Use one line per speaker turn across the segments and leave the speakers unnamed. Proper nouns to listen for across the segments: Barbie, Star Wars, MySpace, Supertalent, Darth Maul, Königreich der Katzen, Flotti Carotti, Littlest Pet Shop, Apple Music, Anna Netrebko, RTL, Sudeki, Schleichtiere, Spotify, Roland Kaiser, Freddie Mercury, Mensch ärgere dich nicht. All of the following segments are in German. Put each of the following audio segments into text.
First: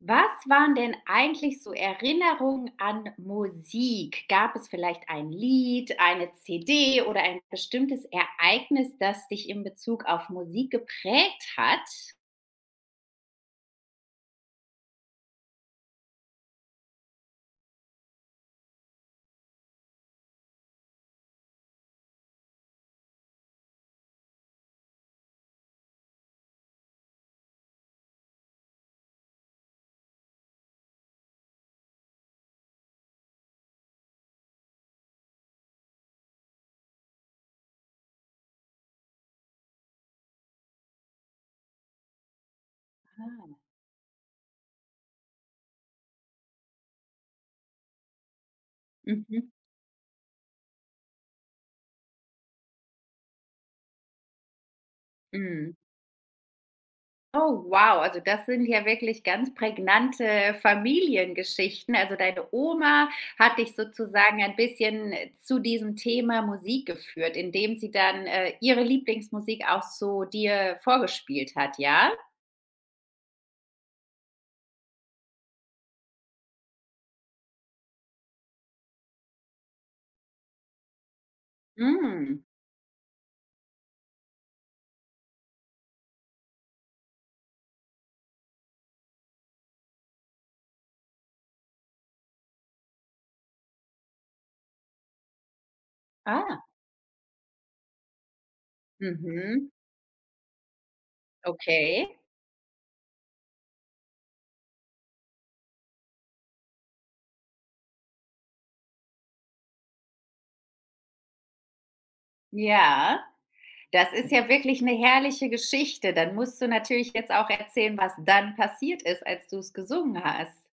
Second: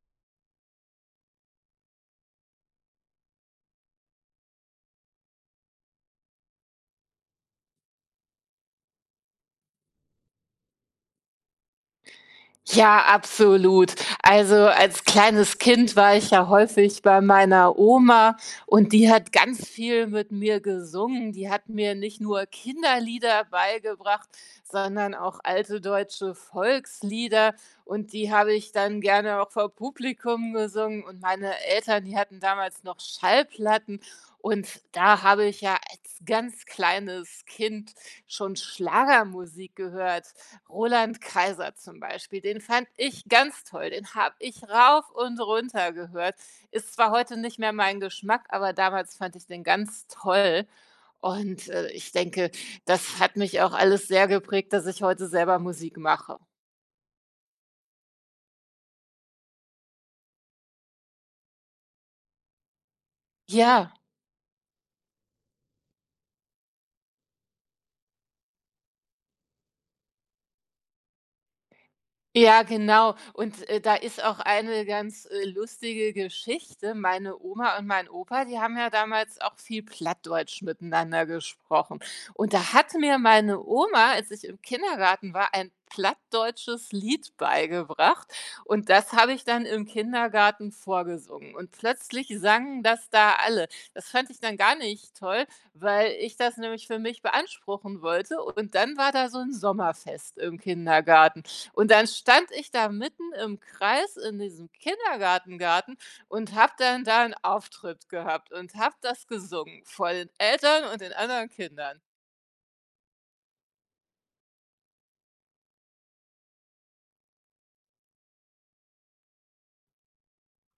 Was waren denn eigentlich so Erinnerungen an Musik? Gab es vielleicht ein Lied, eine CD oder ein bestimmtes Ereignis, das dich in Bezug auf Musik geprägt hat?
Ja, absolut. Also als kleines Kind war ich ja häufig bei meiner Oma und die hat ganz viel mit mir gesungen. Die hat mir nicht nur Kinderlieder beigebracht, sondern auch alte deutsche Volkslieder und die habe ich dann gerne auch vor Publikum gesungen und meine Eltern, die hatten damals noch Schallplatten und da habe ich ja als ganz kleines Kind schon Schlagermusik gehört. Roland Kaiser zum Beispiel, den fand ich ganz
Ah.
toll. Den habe ich rauf und runter gehört. Ist zwar heute nicht mehr mein Geschmack, aber damals fand ich
Mhm.
den ganz toll. Und, ich denke, das hat mich auch alles sehr geprägt, dass ich heute selber
Mhm.
Musik mache.
Oh, wow. Also das sind ja wirklich ganz prägnante Familiengeschichten. Also deine Oma hat dich
Ja.
sozusagen ein bisschen zu diesem Thema Musik geführt, indem sie dann, ihre Lieblingsmusik auch so dir vorgespielt hat, ja?
Ja, genau. Und, da ist auch eine ganz, lustige Geschichte. Meine Oma und mein Opa, die haben ja damals auch viel Plattdeutsch miteinander gesprochen.
Mhm.
Und da hat mir meine Oma, als ich im Kindergarten war, ein plattdeutsches Lied beigebracht und das habe ich dann im Kindergarten vorgesungen und plötzlich sangen das da alle. Das fand ich dann gar nicht toll, weil ich das
Ah,
nämlich für mich beanspruchen wollte und dann war da so ein
mhm,
Sommerfest im Kindergarten und dann
okay.
stand ich da mitten im Kreis in diesem Kindergartengarten und habe dann da einen Auftritt gehabt und habe das gesungen vor den Eltern und den anderen Kindern.
Ja, das ist ja wirklich eine herrliche Geschichte. Dann musst du natürlich jetzt auch erzählen, was dann passiert ist, als du es gesungen hast.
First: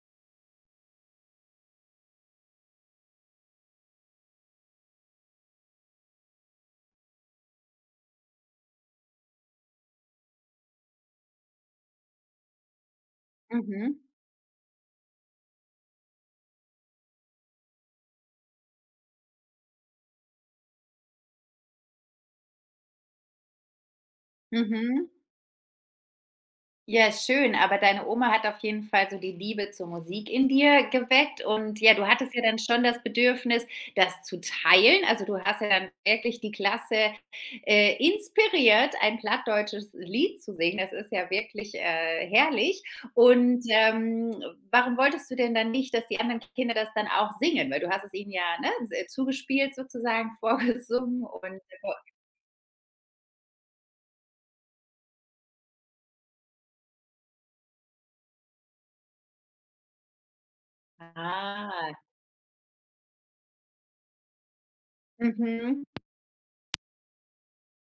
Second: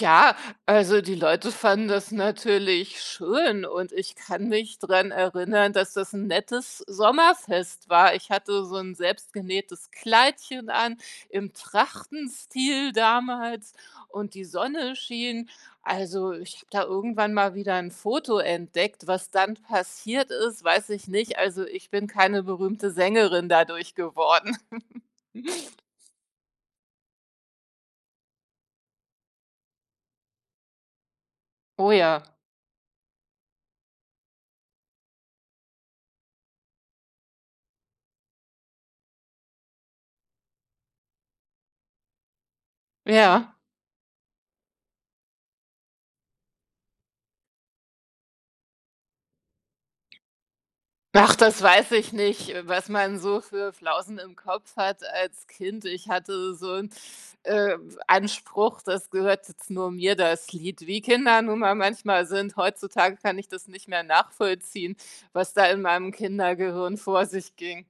Ja, also die Leute fanden das natürlich schön und ich kann mich dran erinnern, dass das ein nettes Sommerfest war. Ich hatte so ein selbstgenähtes Kleidchen an, im Trachtenstil damals
Mhm,
und die Sonne schien. Also, ich habe da irgendwann mal wieder ein Foto entdeckt. Was dann passiert ist, weiß ich nicht. Also, ich bin keine berühmte Sängerin dadurch geworden.
mhm. Ja, schön, aber deine Oma hat auf jeden Fall so die Liebe zur Musik in dir geweckt und
Oh
ja, du
ja,
hattest ja dann schon das Bedürfnis, das zu teilen. Also, du hast ja dann wirklich die Klasse, inspiriert, ein plattdeutsches Lied zu singen. Das ist ja wirklich, herrlich.
ja.
Und, warum wolltest du denn dann nicht, dass die anderen Kinder das dann auch singen? Weil du hast es ihnen ja, ne, zugespielt sozusagen, vorgesungen
Ach,
und
das weiß ich nicht, was man so für Flausen im Kopf hat als Kind. Ich hatte so 'n, äh, Anspruch, das gehört jetzt nur mir, das Lied. Wie Kinder nun mal
Ah,
manchmal sind, heutzutage kann ich das nicht mehr nachvollziehen, was da in
mhm.
meinem Kindergehirn vor sich ging.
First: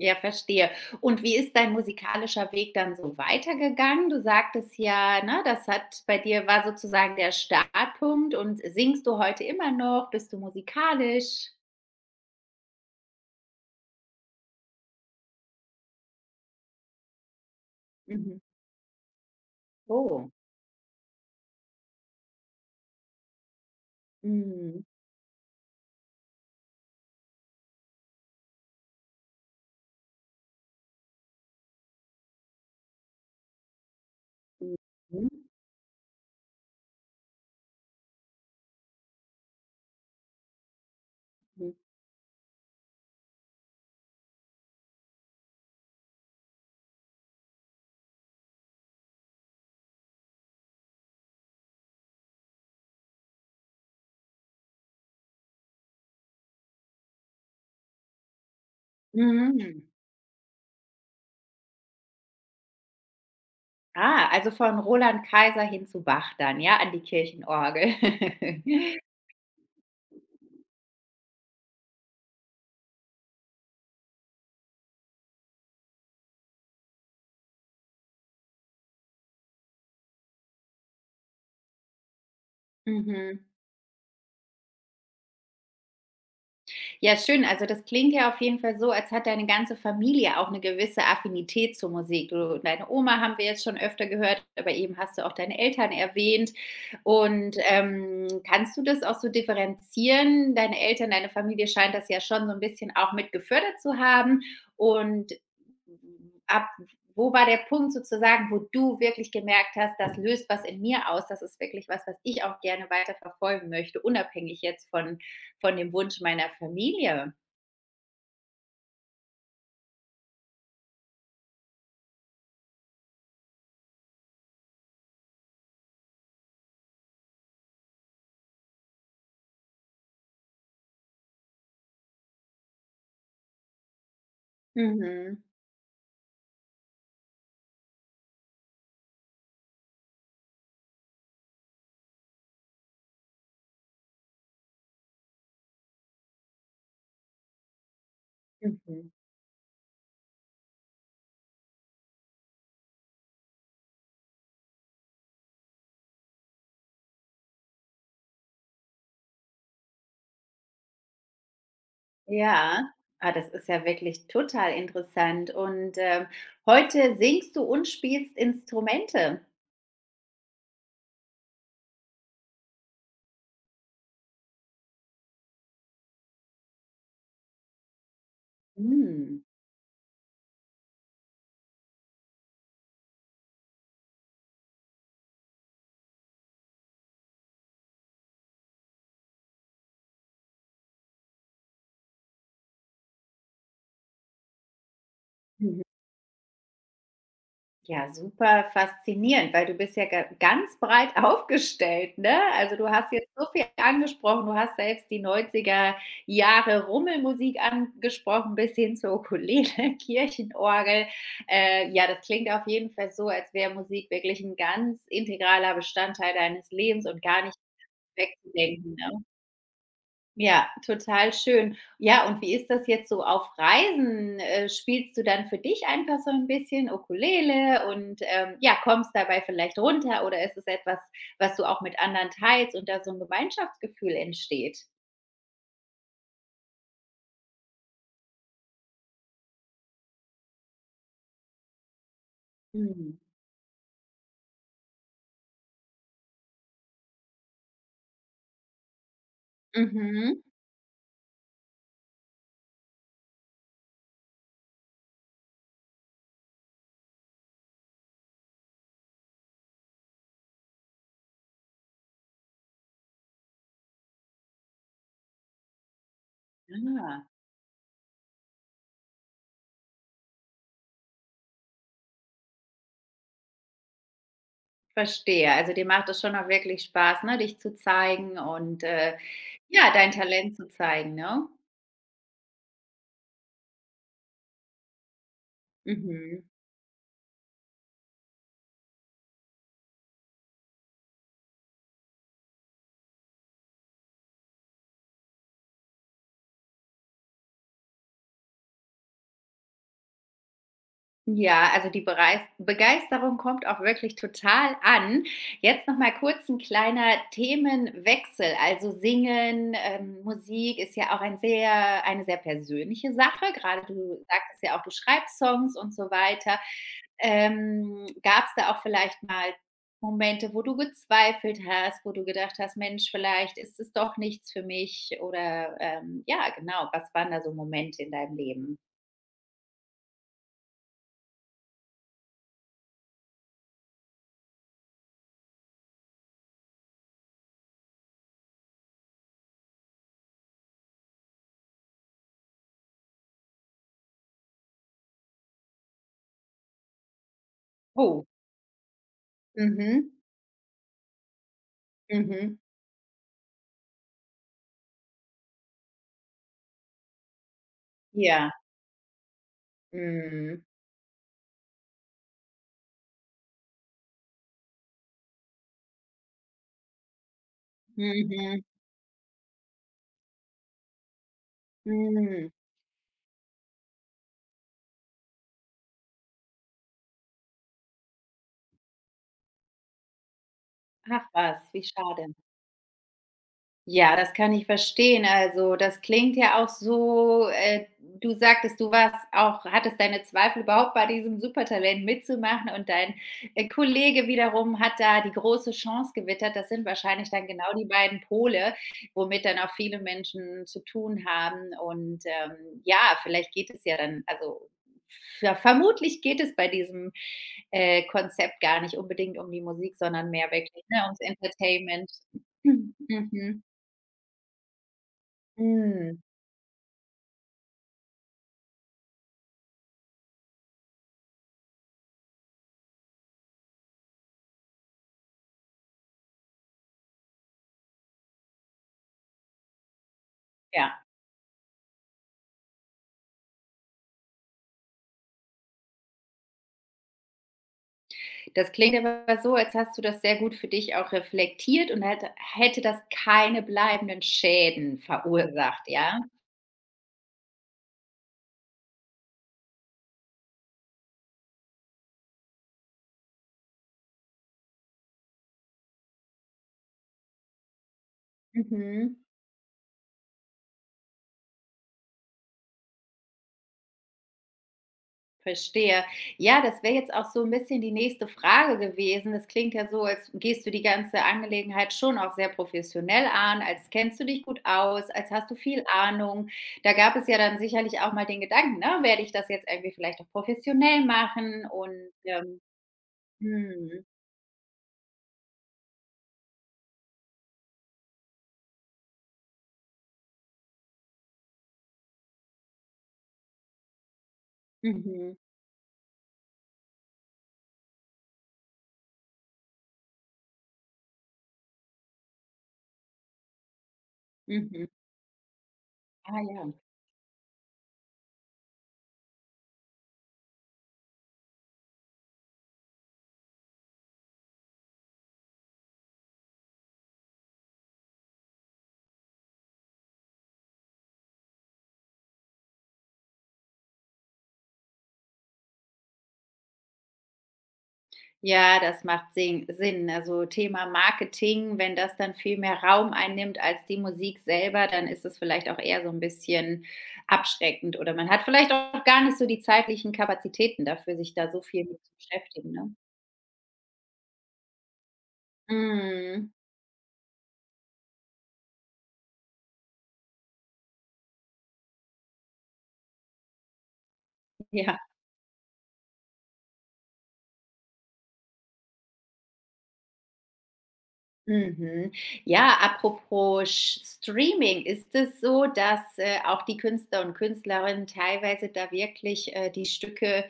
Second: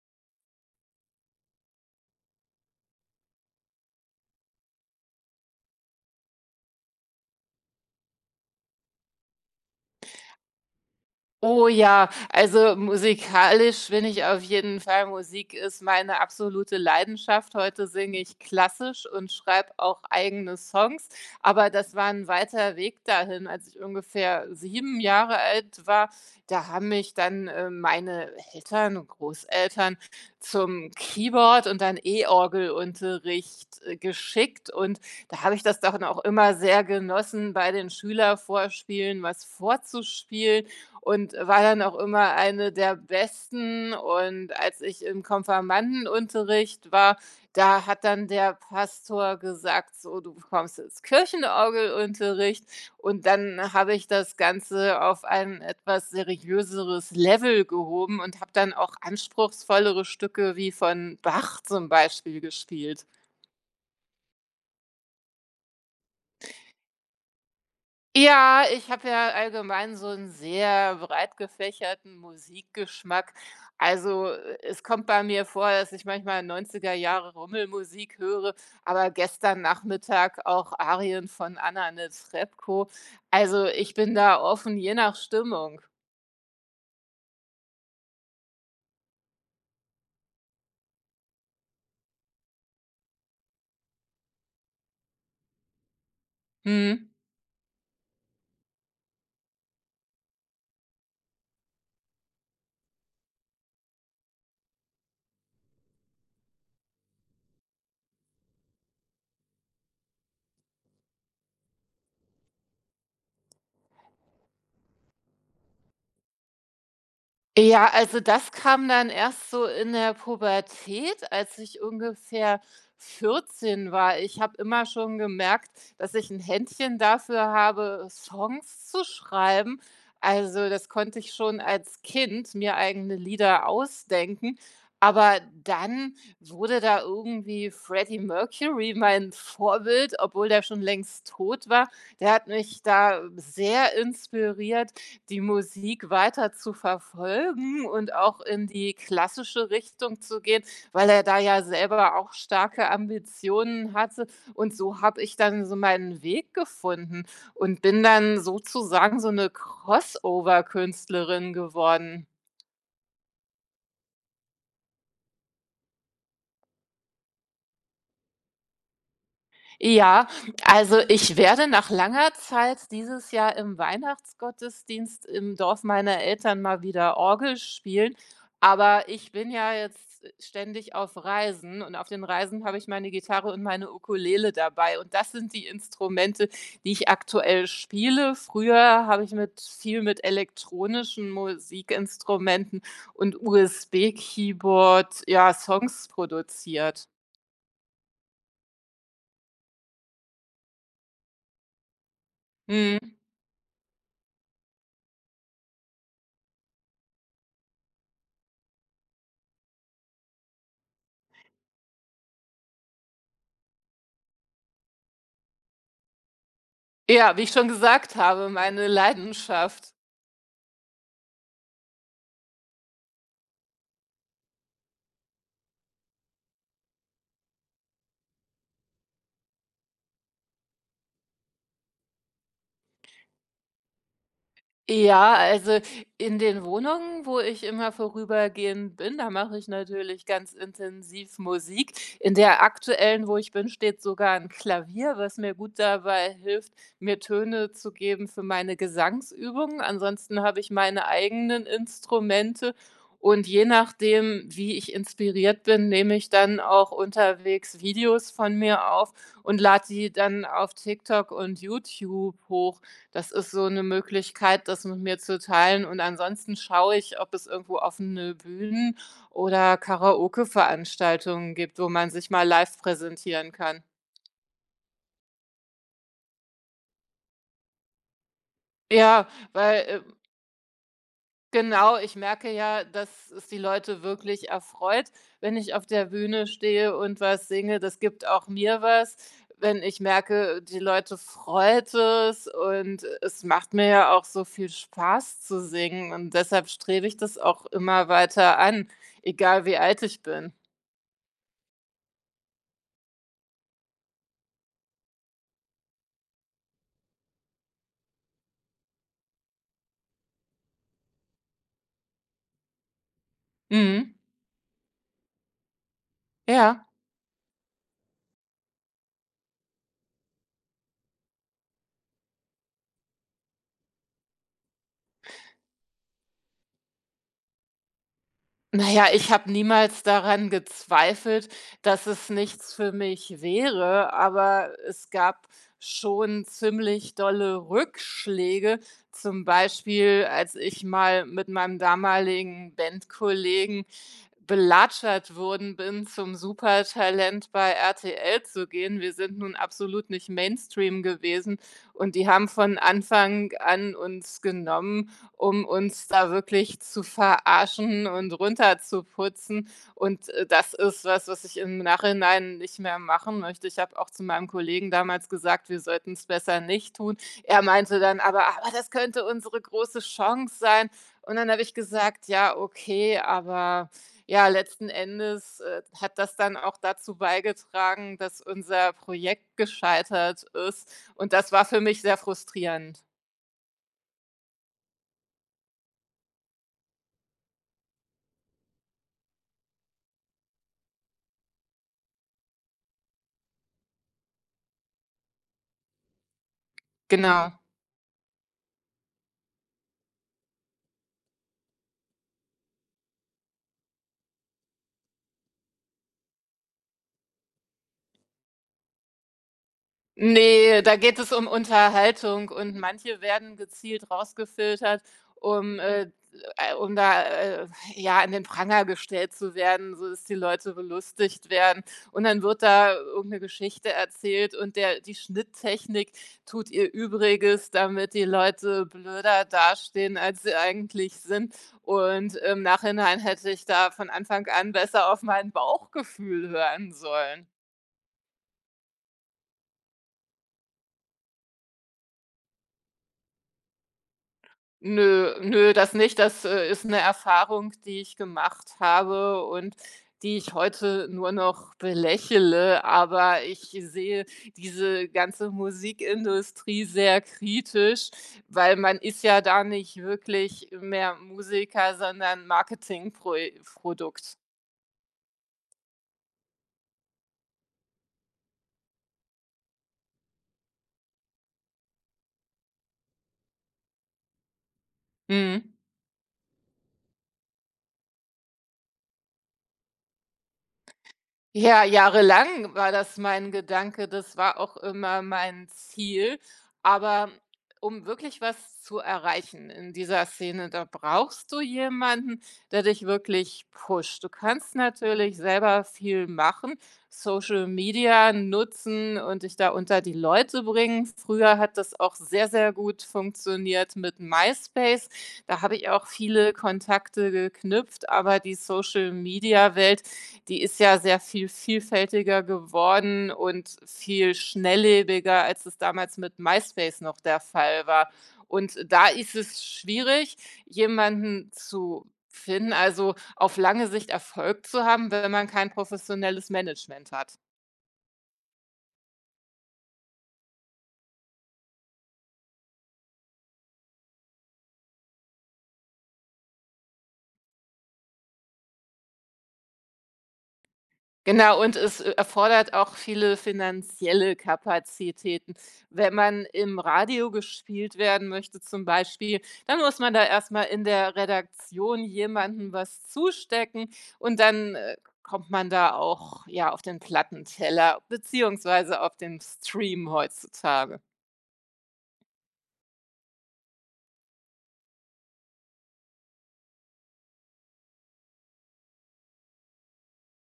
Ja, verstehe. Und wie ist dein musikalischer Weg dann so weitergegangen? Du sagtest ja, ne, das hat bei dir war sozusagen der Startpunkt und singst du heute immer noch? Bist du musikalisch?
Oh ja, also musikalisch finde ich auf jeden Fall Musik ist meine absolute Leidenschaft. Heute singe
Mhm.
ich klassisch und schreibe auch
Oh.
eigene Songs, aber das war ein weiter Weg dahin. Als ich ungefähr
Mhm.
7 Jahre alt war, da haben mich dann, meine Eltern und Großeltern zum Keyboard und dann E-Orgelunterricht, geschickt und
Mhm.
da habe ich das dann auch immer sehr genossen, bei den Schülervorspielen was vorzuspielen und war dann auch immer eine der Besten. Und als ich im Konfirmandenunterricht war, da hat dann der Pastor gesagt, so, du kommst ins Kirchenorgelunterricht. Und dann habe ich das Ganze auf ein etwas seriöseres Level gehoben und habe dann auch
Mhm.
anspruchsvollere Stücke wie von Bach zum Beispiel gespielt.
Ah, also von Roland Kaiser hin zu Bach dann, ja, an die Kirchenorgel.
Ja, ich habe ja allgemein so einen sehr breit gefächerten Musikgeschmack. Also, es kommt bei mir vor, dass ich manchmal 90er Jahre Rummelmusik höre, aber gestern Nachmittag auch Arien von Anna Netrebko.
Mhm.
Also, ich bin da offen, je nach Stimmung.
Ja, schön. Also das klingt ja auf jeden Fall so, als hat deine ganze Familie auch eine gewisse Affinität zur Musik. Du deine Oma haben wir jetzt schon öfter gehört, aber eben hast du auch deine Eltern erwähnt.
Mhm.
Und, kannst du das auch so differenzieren? Deine Eltern, deine Familie scheint das ja schon so ein bisschen auch mit gefördert zu haben. Und ab wo war der Punkt sozusagen, wo du wirklich gemerkt hast: „Das löst was in mir aus. Das ist wirklich was, was ich auch gerne weiter verfolgen möchte, unabhängig jetzt von dem Wunsch meiner Familie.
Ja, also das kam dann erst so in der Pubertät, als ich ungefähr 14 war. Ich habe immer schon gemerkt, dass ich ein Händchen dafür habe, Songs zu schreiben. Also, das konnte ich schon als Kind mir eigene Lieder ausdenken. Aber
Mhm,
dann wurde da irgendwie Freddie Mercury mein Vorbild, obwohl der schon längst tot war. Der hat mich da sehr inspiriert, die Musik weiter zu verfolgen und auch in die
mhm.
klassische Richtung zu gehen, weil er da ja selber auch starke Ambitionen hatte. Und so habe ich dann so meinen Weg gefunden und bin dann sozusagen so eine Crossover-Künstlerin geworden.
Ja. Ah, das ist ja wirklich total interessant. Und, heute singst du und spielst Instrumente.
Ja, also ich werde nach langer Zeit dieses Jahr im Weihnachtsgottesdienst im Dorf meiner Eltern mal wieder Orgel spielen, aber ich
Mhm.
bin ja jetzt ständig auf Reisen und auf den Reisen habe ich meine Gitarre und meine Ukulele dabei und das sind die Instrumente, die ich aktuell spiele. Früher habe ich mit viel mit elektronischen Musikinstrumenten und USB-Keyboard, ja, Songs produziert.
Ja, super faszinierend, weil du bist ja ga ganz breit aufgestellt, ne? Also, du
Mhm.
hast jetzt so viel angesprochen. Du hast selbst die 90er Jahre Rummelmusik angesprochen bis hin zur Ukulele, Kirchenorgel. Ja, das klingt auf jeden Fall so, als wäre Musik wirklich ein ganz integraler Bestandteil deines Lebens und
Ja, wie
gar
ich
nicht
schon gesagt habe, meine
wegzudenken, ne?
Leidenschaft.
Ja, total schön. Ja, und wie ist das jetzt so auf Reisen? Spielst du dann für dich einfach so ein bisschen Ukulele und, ja, kommst dabei vielleicht runter oder ist es etwas, was du auch mit anderen teilst und da so ein Gemeinschaftsgefühl entsteht?
Ja, also in den Wohnungen, wo ich immer vorübergehend bin, da mache ich natürlich ganz intensiv Musik. In der
Mhm.
aktuellen, wo ich bin, steht sogar ein Klavier, was mir gut dabei hilft, mir Töne zu geben für meine Gesangsübungen. Ansonsten
Mhm.
habe ich meine eigenen Instrumente und je nachdem, wie ich inspiriert bin, nehme ich dann auch unterwegs Videos von mir auf und lade die dann auf TikTok und YouTube hoch. Das ist so 'ne Möglichkeit, das mit mir zu teilen und ansonsten schaue ich,
Ah,
ob es irgendwo offene Bühnen oder Karaoke-Veranstaltungen gibt, wo man sich mal live präsentieren kann.
verstehe. Also, dir macht es schon auch wirklich Spaß, ne, dich zu zeigen und,
Ja, weil,
ja,
äh,
dein Talent zu zeigen, ne?
genau, ich merke ja, dass es die Leute wirklich erfreut, wenn ich auf der
Mhm.
Bühne stehe und was singe. Das gibt auch mir was, wenn ich merke, die Leute freut es und es macht mir ja auch so viel Spaß zu singen und deshalb strebe ich das auch immer weiter an, egal wie alt ich bin.
Ja, also die Bereis Begeisterung kommt auch wirklich total an. Jetzt noch mal kurz ein kleiner Themenwechsel. Also Singen, Musik ist ja auch ein sehr eine sehr persönliche Sache. Gerade
Mhm.
du sagtest ja auch, du schreibst Songs und so weiter.
Ja.
Gab es da auch vielleicht mal Momente, wo du gezweifelt hast, wo du gedacht hast: „Mensch, vielleicht ist es doch nichts für mich“ oder, ja, genau. Was waren da so Momente in deinem Leben?
Na ja, ich habe niemals daran gezweifelt, dass es nichts für mich wäre, aber es gab schon ziemlich dolle Rückschläge. Zum Beispiel, als ich mal mit meinem damaligen Bandkollegen belatschert worden bin, zum Supertalent bei
Oh,
RTL zu gehen. Wir sind nun absolut
mhm,
nicht Mainstream gewesen und die haben
mhm.
von Anfang an uns genommen, um uns da wirklich zu verarschen und
Ja.
runterzuputzen. Und,
Mhm.
das ist was, was ich im Nachhinein nicht mehr machen möchte. Ich habe auch zu meinem Kollegen damals gesagt, wir sollten es besser nicht tun. Er meinte dann aber:
Mhm.
„Aber das könnte unsere große Chance sein.“ Und dann habe ich gesagt:
Mhm.
„Ja, okay, aber ja, letzten Endes, hat das dann auch dazu beigetragen, dass unser Projekt gescheitert ist
Ach
und das
was,
war für
wie
mich sehr
schade.
frustrierend.
Ja, das kann ich verstehen. Also, das klingt ja auch so, du sagtest, du warst auch hattest deine Zweifel überhaupt bei diesem Supertalent mitzumachen und dein, Kollege wiederum hat da die große Chance gewittert. Das sind wahrscheinlich dann
Genau.
genau die beiden Pole, womit dann auch viele Menschen zu tun haben und, ja, vielleicht geht es ja dann also, ja, vermutlich geht es bei diesem, Konzept gar nicht unbedingt um die Musik, sondern mehr
Nee,
wirklich,
da
ne,
geht
ums
es um
Entertainment.
Unterhaltung und manche werden
Mhm.
gezielt rausgefiltert, um, äh,
Mhm.
äh, um da, ja, an den Pranger gestellt zu werden, so dass die Leute belustigt werden. Und dann wird da irgendeine Geschichte erzählt und der die Schnitttechnik tut ihr Übriges, damit die Leute blöder dastehen, als sie
Ja,
eigentlich sind. Und im Nachhinein hätte ich da von Anfang an besser auf mein Bauchgefühl hören sollen.
das klingt aber so, als hast du das sehr gut für dich auch reflektiert und hätte das keine bleibenden Schäden
Nö, nö,
verursacht,
das nicht.
ja?
Das, ist eine Erfahrung, die ich gemacht habe und die ich heute nur noch belächele. Aber ich sehe diese ganze Musikindustrie sehr kritisch, weil man
Mhm,
ist ja da nicht wirklich mehr Musiker, sondern Marketingprodukt.
verstehe. Ja, das wäre jetzt auch so ein bisschen die nächste Frage gewesen. Das klingt ja so, als gehst du die ganze Angelegenheit schon auch sehr professionell an, als kennst du dich gut aus, als hast du
Mhm.
viel Ahnung. Da gab es ja dann sicherlich auch mal den Gedanken, ne: „Werde ich das jetzt irgendwie vielleicht auch professionell machen?“
Ja,
Und, ähm,
jahrelang war das mein
mhm,
Gedanke, das war auch immer mein Ziel. Aber um wirklich was zu erreichen in dieser Szene, da brauchst du jemanden, der dich wirklich pusht. Du kannst natürlich
mhm,
selber viel machen, Social Media nutzen und dich da unter die Leute bringen. Früher hat das auch sehr, sehr gut funktioniert mit
mhm.
MySpace. Da habe ich auch
Ah
viele
ja.
Kontakte geknüpft, aber die Social Media Welt die ist ja sehr viel vielfältiger geworden und viel schnelllebiger, als es damals mit MySpace noch der Fall war. Und da ist es schwierig, jemanden zu finden, also auf lange Sicht Erfolg zu haben, wenn man kein professionelles Management hat.
Ja, das macht Sinn. Also, Thema Marketing, wenn das dann viel mehr Raum einnimmt als die Musik selber, dann ist es vielleicht auch eher so ein bisschen abschreckend oder man hat vielleicht auch gar nicht so die zeitlichen Kapazitäten dafür, sich da
Genau,
so
und
viel
es,
mit zu
erfordert
beschäftigen,
auch
ne?
viele finanzielle Kapazitäten. Wenn man
Mhm.
im Radio gespielt werden möchte zum Beispiel, dann muss man da erst mal in der Redaktion jemandem was zustecken und dann,
Ja.
kommt man da auch, ja, auf den Plattenteller beziehungsweise auf den Stream heutzutage.
Mhm. Ja, apropos Sch Streaming, ist es so, dass, auch die Künstler und Künstlerinnen teilweise da wirklich, die Stücke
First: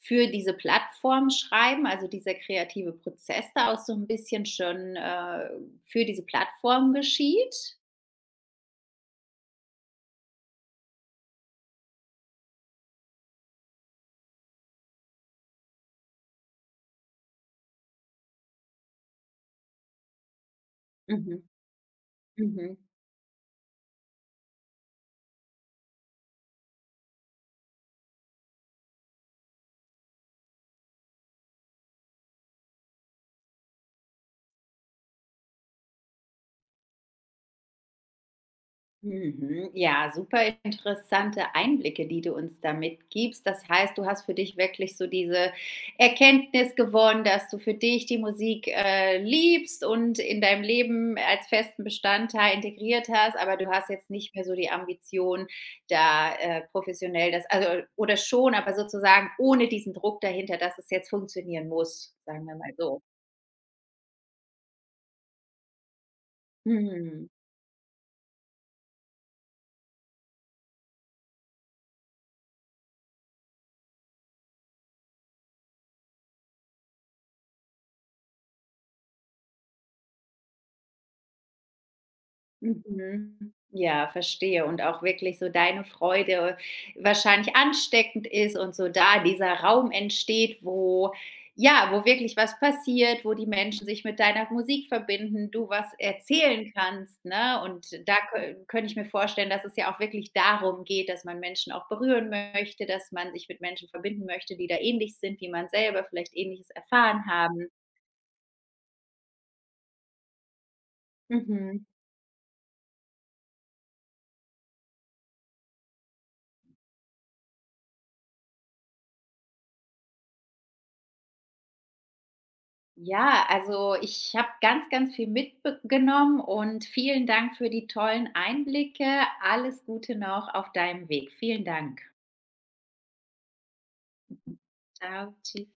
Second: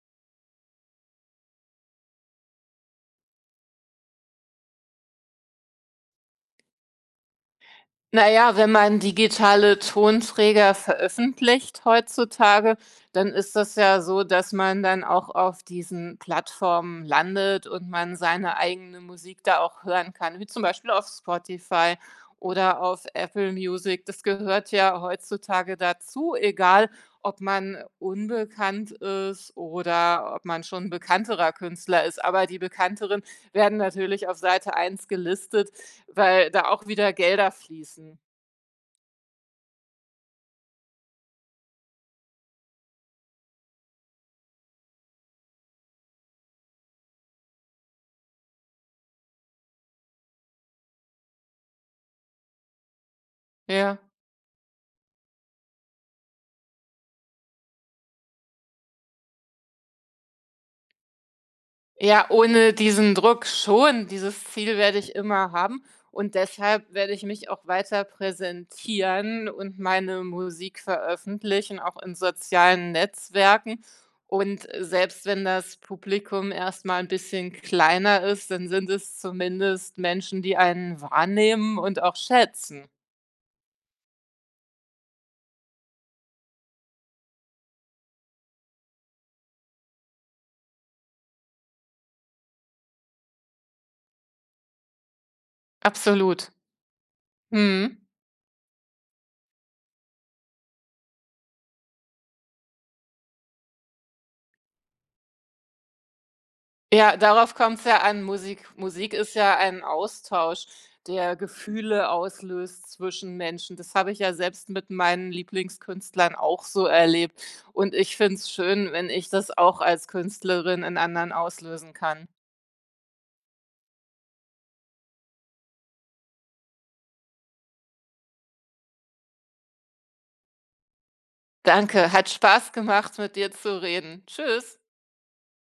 für diese Plattform schreiben, also dieser kreative Prozess da auch so ein bisschen schon, für diese Plattform geschieht?
Na ja, wenn man digitale Tonträger veröffentlicht heutzutage, dann ist das ja so, dass man dann auch auf diesen Plattformen landet und man seine eigene Musik da auch hören kann, wie zum Beispiel auf
Mhm,
Spotify
mhm.
oder auf Apple Music. Das gehört ja heutzutage dazu, egal ob man unbekannt ist oder ob man schon bekannterer Künstler ist. Aber die bekannteren werden natürlich auf Seite eins gelistet, weil da auch wieder Gelder fließen.
Mhm. Ja, super interessante Einblicke, die du uns da mitgibst. Das heißt, du hast für dich wirklich so diese Erkenntnis gewonnen, dass du für dich die Musik liebst und in deinem Leben als festen Bestandteil integriert hast, aber du hast
Ja.
jetzt nicht mehr so die Ambition, da professionell das, also oder schon, aber sozusagen ohne diesen Druck dahinter, dass es jetzt funktionieren muss,
Ja,
sagen wir
ohne
mal so.
diesen Druck schon. Dieses Ziel werde ich immer haben. Und deshalb werde ich
Mhm.
mich auch weiter präsentieren und meine Musik veröffentlichen, auch in sozialen Netzwerken. Und selbst wenn das Publikum erst mal 'n bisschen kleiner ist, dann sind es zumindest Menschen, die einen wahrnehmen und auch schätzen.
Mhm. Ja, verstehe. Und auch wirklich so deine Freude wahrscheinlich ansteckend ist und so da dieser Raum entsteht, wo ja, wo wirklich was passiert, wo die Menschen sich mit deiner Musik verbinden, du was
Absolut.
erzählen kannst, ne? Und
Mhm.
da kö könnte ich mir vorstellen, dass es ja auch wirklich darum geht, dass man Menschen auch berühren möchte, dass man sich mit Menschen verbinden möchte, die da ähnlich sind, wie man selber vielleicht Ähnliches
Ja,
erfahren
darauf
haben.
kommt es ja an. Musik Musik ist ja ein Austausch, der
Mhm.
Gefühle auslöst zwischen Menschen. Das habe ich ja selbst mit meinen Lieblingskünstlern auch so erlebt und ich finde es schön, wenn ich das auch als Künstlerin in anderen auslösen kann.
Ja, also ich habe ganz, ganz viel mitgenommen und vielen Dank für die tollen Einblicke. Alles Gute noch auf deinem Weg. Vielen Dank.
Danke, hat Spaß gemacht, mit dir zu reden. Tschüss.
Ciao, tschüss.